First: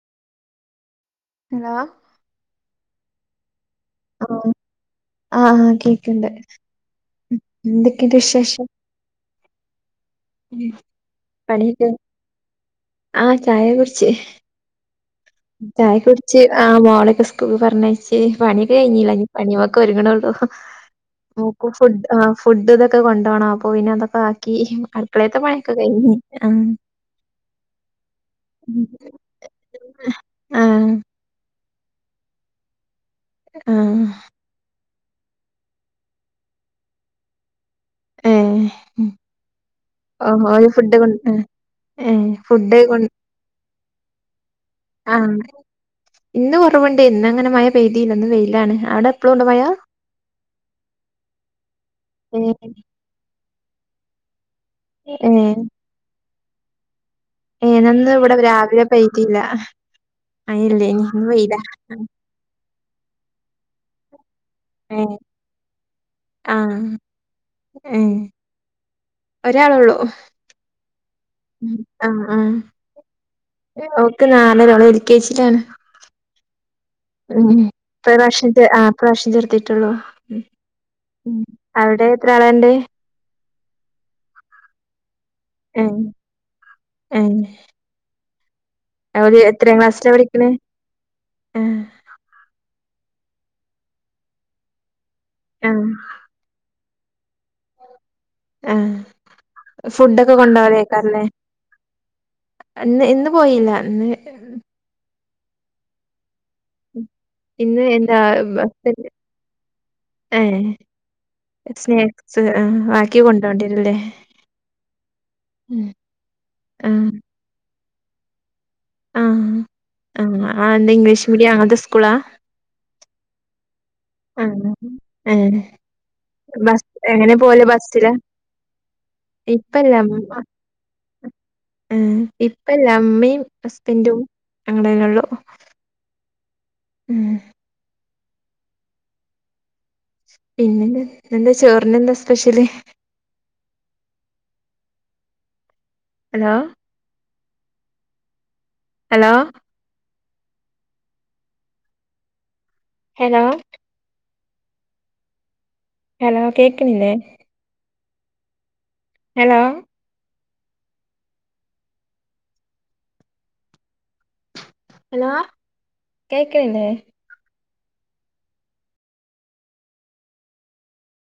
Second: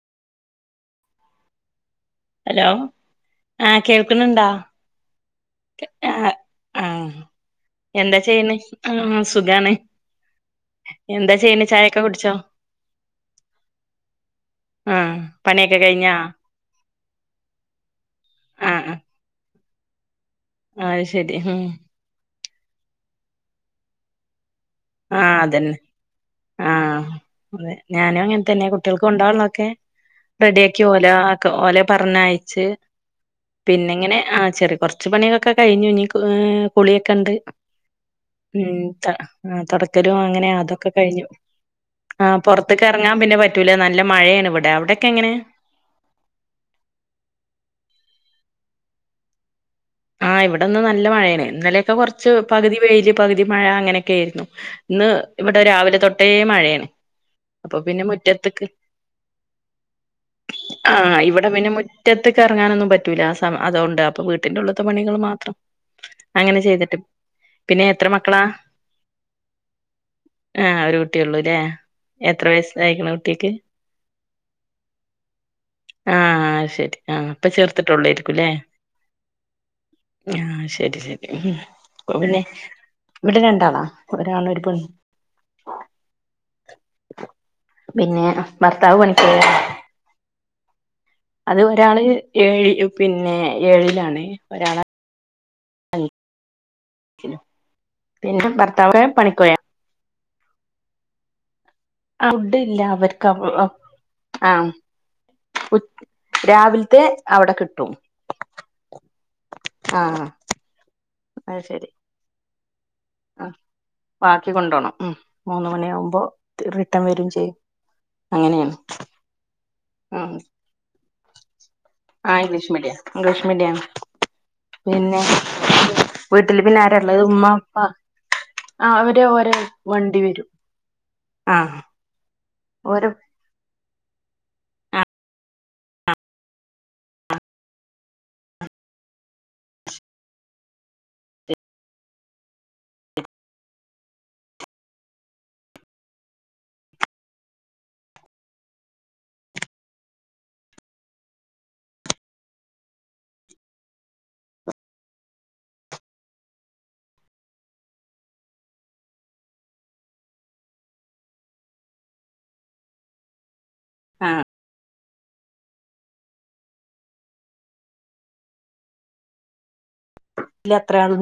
Hello? Hello ആഹ കേൾക്കുന്നുണ്ടോ? ആഹ ആ കേക്കണ്ട് ആഹ് എന്തൊക്കെയുണ്ട് വിശേഷം. ആ സുഖണ്. പണിയക്ക കുടിച്ചോ ആ ചായ കുടിച്. ആഹ് പണിയൊക്കെ ഇതായെ കഴിഞ്ഞാ കുടിച്ച് ആ മോളെൊക്കെ സ്കൂള് പറഞ്ഞയച്ച് പണിയൊക്കെ ആഹ് കഴിഞ്ഞില്ല പണിയൊക്കെ ഒരുങ്ങ്ണെള്ളൂ. ആഹ് അത് ശരി ഉം മോക്ക് ഫു് ഫുഡ് ഇതൊക്കെ കൊണ്ടാണം അപ്പൊ പിന്നെ അതൊക്കെ ആക്കി. ആഹ അടുക്കളേത്തെ അതന്നെ പണിയൊക്കെ കഴിഞ്ഞ് ആഹ് ആഹ അതെ ഞാനും അങ്ങനെത്തന്നെ കുട്ടികൾക്ക് കൊണ്ടാവള്ളൊതോക്കെ റെഡി ആാക്കി ആഹ് ഓല ആ ഓല പറഞ്ഞയ്ച്ച്. പിന്നെ ആഹ് ഇങ്ങനെ ആ ചെറിയ കുറച്ച് പണികളൊക്കെ കഴിഞ്ഞു കുളിയൊക്കെ ഉണ്ട്. ഏഹ് ഉം ത തുടക്കല് ഓഹ് അങ്ങനെ ഓല് അതൊക്കെ ഫുഡ് കൊ കഴിഞ്ഞു. ആ ഏഹ് ഫുഡ് പുറത്ത്ക് കൊ ഇറങ്ങാൻ പിന്നെ പറ്റൂല നല്ല മഴയാണ് ഇവിടെ അവിടെ ആഹ ഇന്ന് കുറവുണ്ട് ഇന്ന് അങ്ങനെ മഴ പെയ്തിയില്ല. ഇന്ന് വെയിലാണ്. അവിടെ എപ്പഴുംണ്ടോ മഴ. ആഹ് ഇവിടെന്ന് നല്ല മഴേന ഇന്നലെയൊക്കെ കുറച്ച് ഏഹ് പകുതി വെയില് പകുതി മഴ അങ്ങനെയൊക്കെ ആയിരുന്നു. ഇന്ന് ഏഹ് ഇവിടെ രാവിലെ തൊട്ടേ മഴയാണ്. അപ്പൊ ഏഹ് പിന്നെ ഞാനിന്ന് ഇവിടെ മുറ്റത്തക്ക് രാവിലെ പെയ്തില്ല. മഴയില്ലേനി ആഹ ഇന്ന് ഇവിടെ വെയിലാ. പിന്നെ മുറ്റത്ത് ക് ഇറങ്ങാനൊന്നും പറ്റുല്ല. ആ അതുകൊണ്ട് അപ്പം വീട്ടന്റെ ഉള്ളി പത്ത് മണികൾ ഏഹ് മാത്രം അങ്ങനെ ആഹ് ചെയ്തിട്ട് പിന്നെ എത്ര മക്കളാ. ഒരാള് ഉള്ളൂ. ഏ ഒരു കുട്ടിയള്ളൂല്ലേ എത്ര വയസ്സായിക്ക്ണ് കുട്ടിക്ക്. ഓക്ക് നാലര് എ കെ ജി ല ണ് ആഹ ശരി ആഹ് ഇപ്പൊ ചേർത്തിട്ടുള്ളായിരിക്കും. ല്ലേ ആ ഇ പ്രവശം ചെർത്തിട്ടുള്ളു. ആഹ ശരി ശരി അവിടെ എത്ര പിന്നെ ആളാണ്ട്? ഇവിടെ രണ്ടാ ആളണ് ഒരുആൺ ഒര് പെണ്. ആഹ ആഹ പിന്നെ ഭർത്താവ് പണിക്ക ക ക്ലാസ്സിലാ പഠിക്കണേ? അത് ആഹ് ഒരാള് ഏഴ പിന്നെ ഏഴിലാണ് ഒരാള് ആഹ് പിന്നെ ആഹ് ഭർത്താവ് പണിക്കൊയാ. ഫുഡൊക്കെ കൊണ്ട് പോകല് ക്കാറല്ലേ ഇന്ന് ഇന്ന് പോയില്ല ഇന്ന് ആഹ അവിടെ ഇന്ന് കിട്ടും എന്താ [inaudible] ആഹ് ഏ സ്നാക്സ് ആ ആ ബാക്കി കൊണ്ടോണം ഉ മൂന്ന് ഉം മണി ആകുമ്പോ റിട്ടേൺ ആഹ് വരും ചെയ്യും. അങ്ങനെയാണ്. ആഹ് ഉം ആഹ് എന്താ ഇംഗ്ലീഷ് മീഡിയം ആണോ അങ്ങൻത്തെ സ്കൂളാ ആഹ് ഇംഗ്ലീഷ് മീഡിയം ഇംഗ്ലീഷ് മീഡിയം ആഹ് ആണ് ഇല്ല ഏഹ് വീട്ടില് പിന്നെ ബസ് ആരാള്ളത് എങ്ങനെ ഉമ്മ പോവല് ഉപ്പ ബസ്സിലാ ആഹ് അവര് ഒരു വണ്ടി വരും ആഹ് ഉം ഇപ്പയില്ല ഓര് ഇമ്മയും ഹസ്ബന്റും ഞങ്ങളന്നെ ആഹ് ഉള്ളൂ ഉം പിന്നെ എന്നാ ഇന്നെന്താ ചോറിന് എന്താ special hello hello hello hello കേൾക്കണില്ലേ ഹെലോ ആഹ് ഹലോ കേൾക്കിനില്ലേ ഇല്ല എത്രയാണ്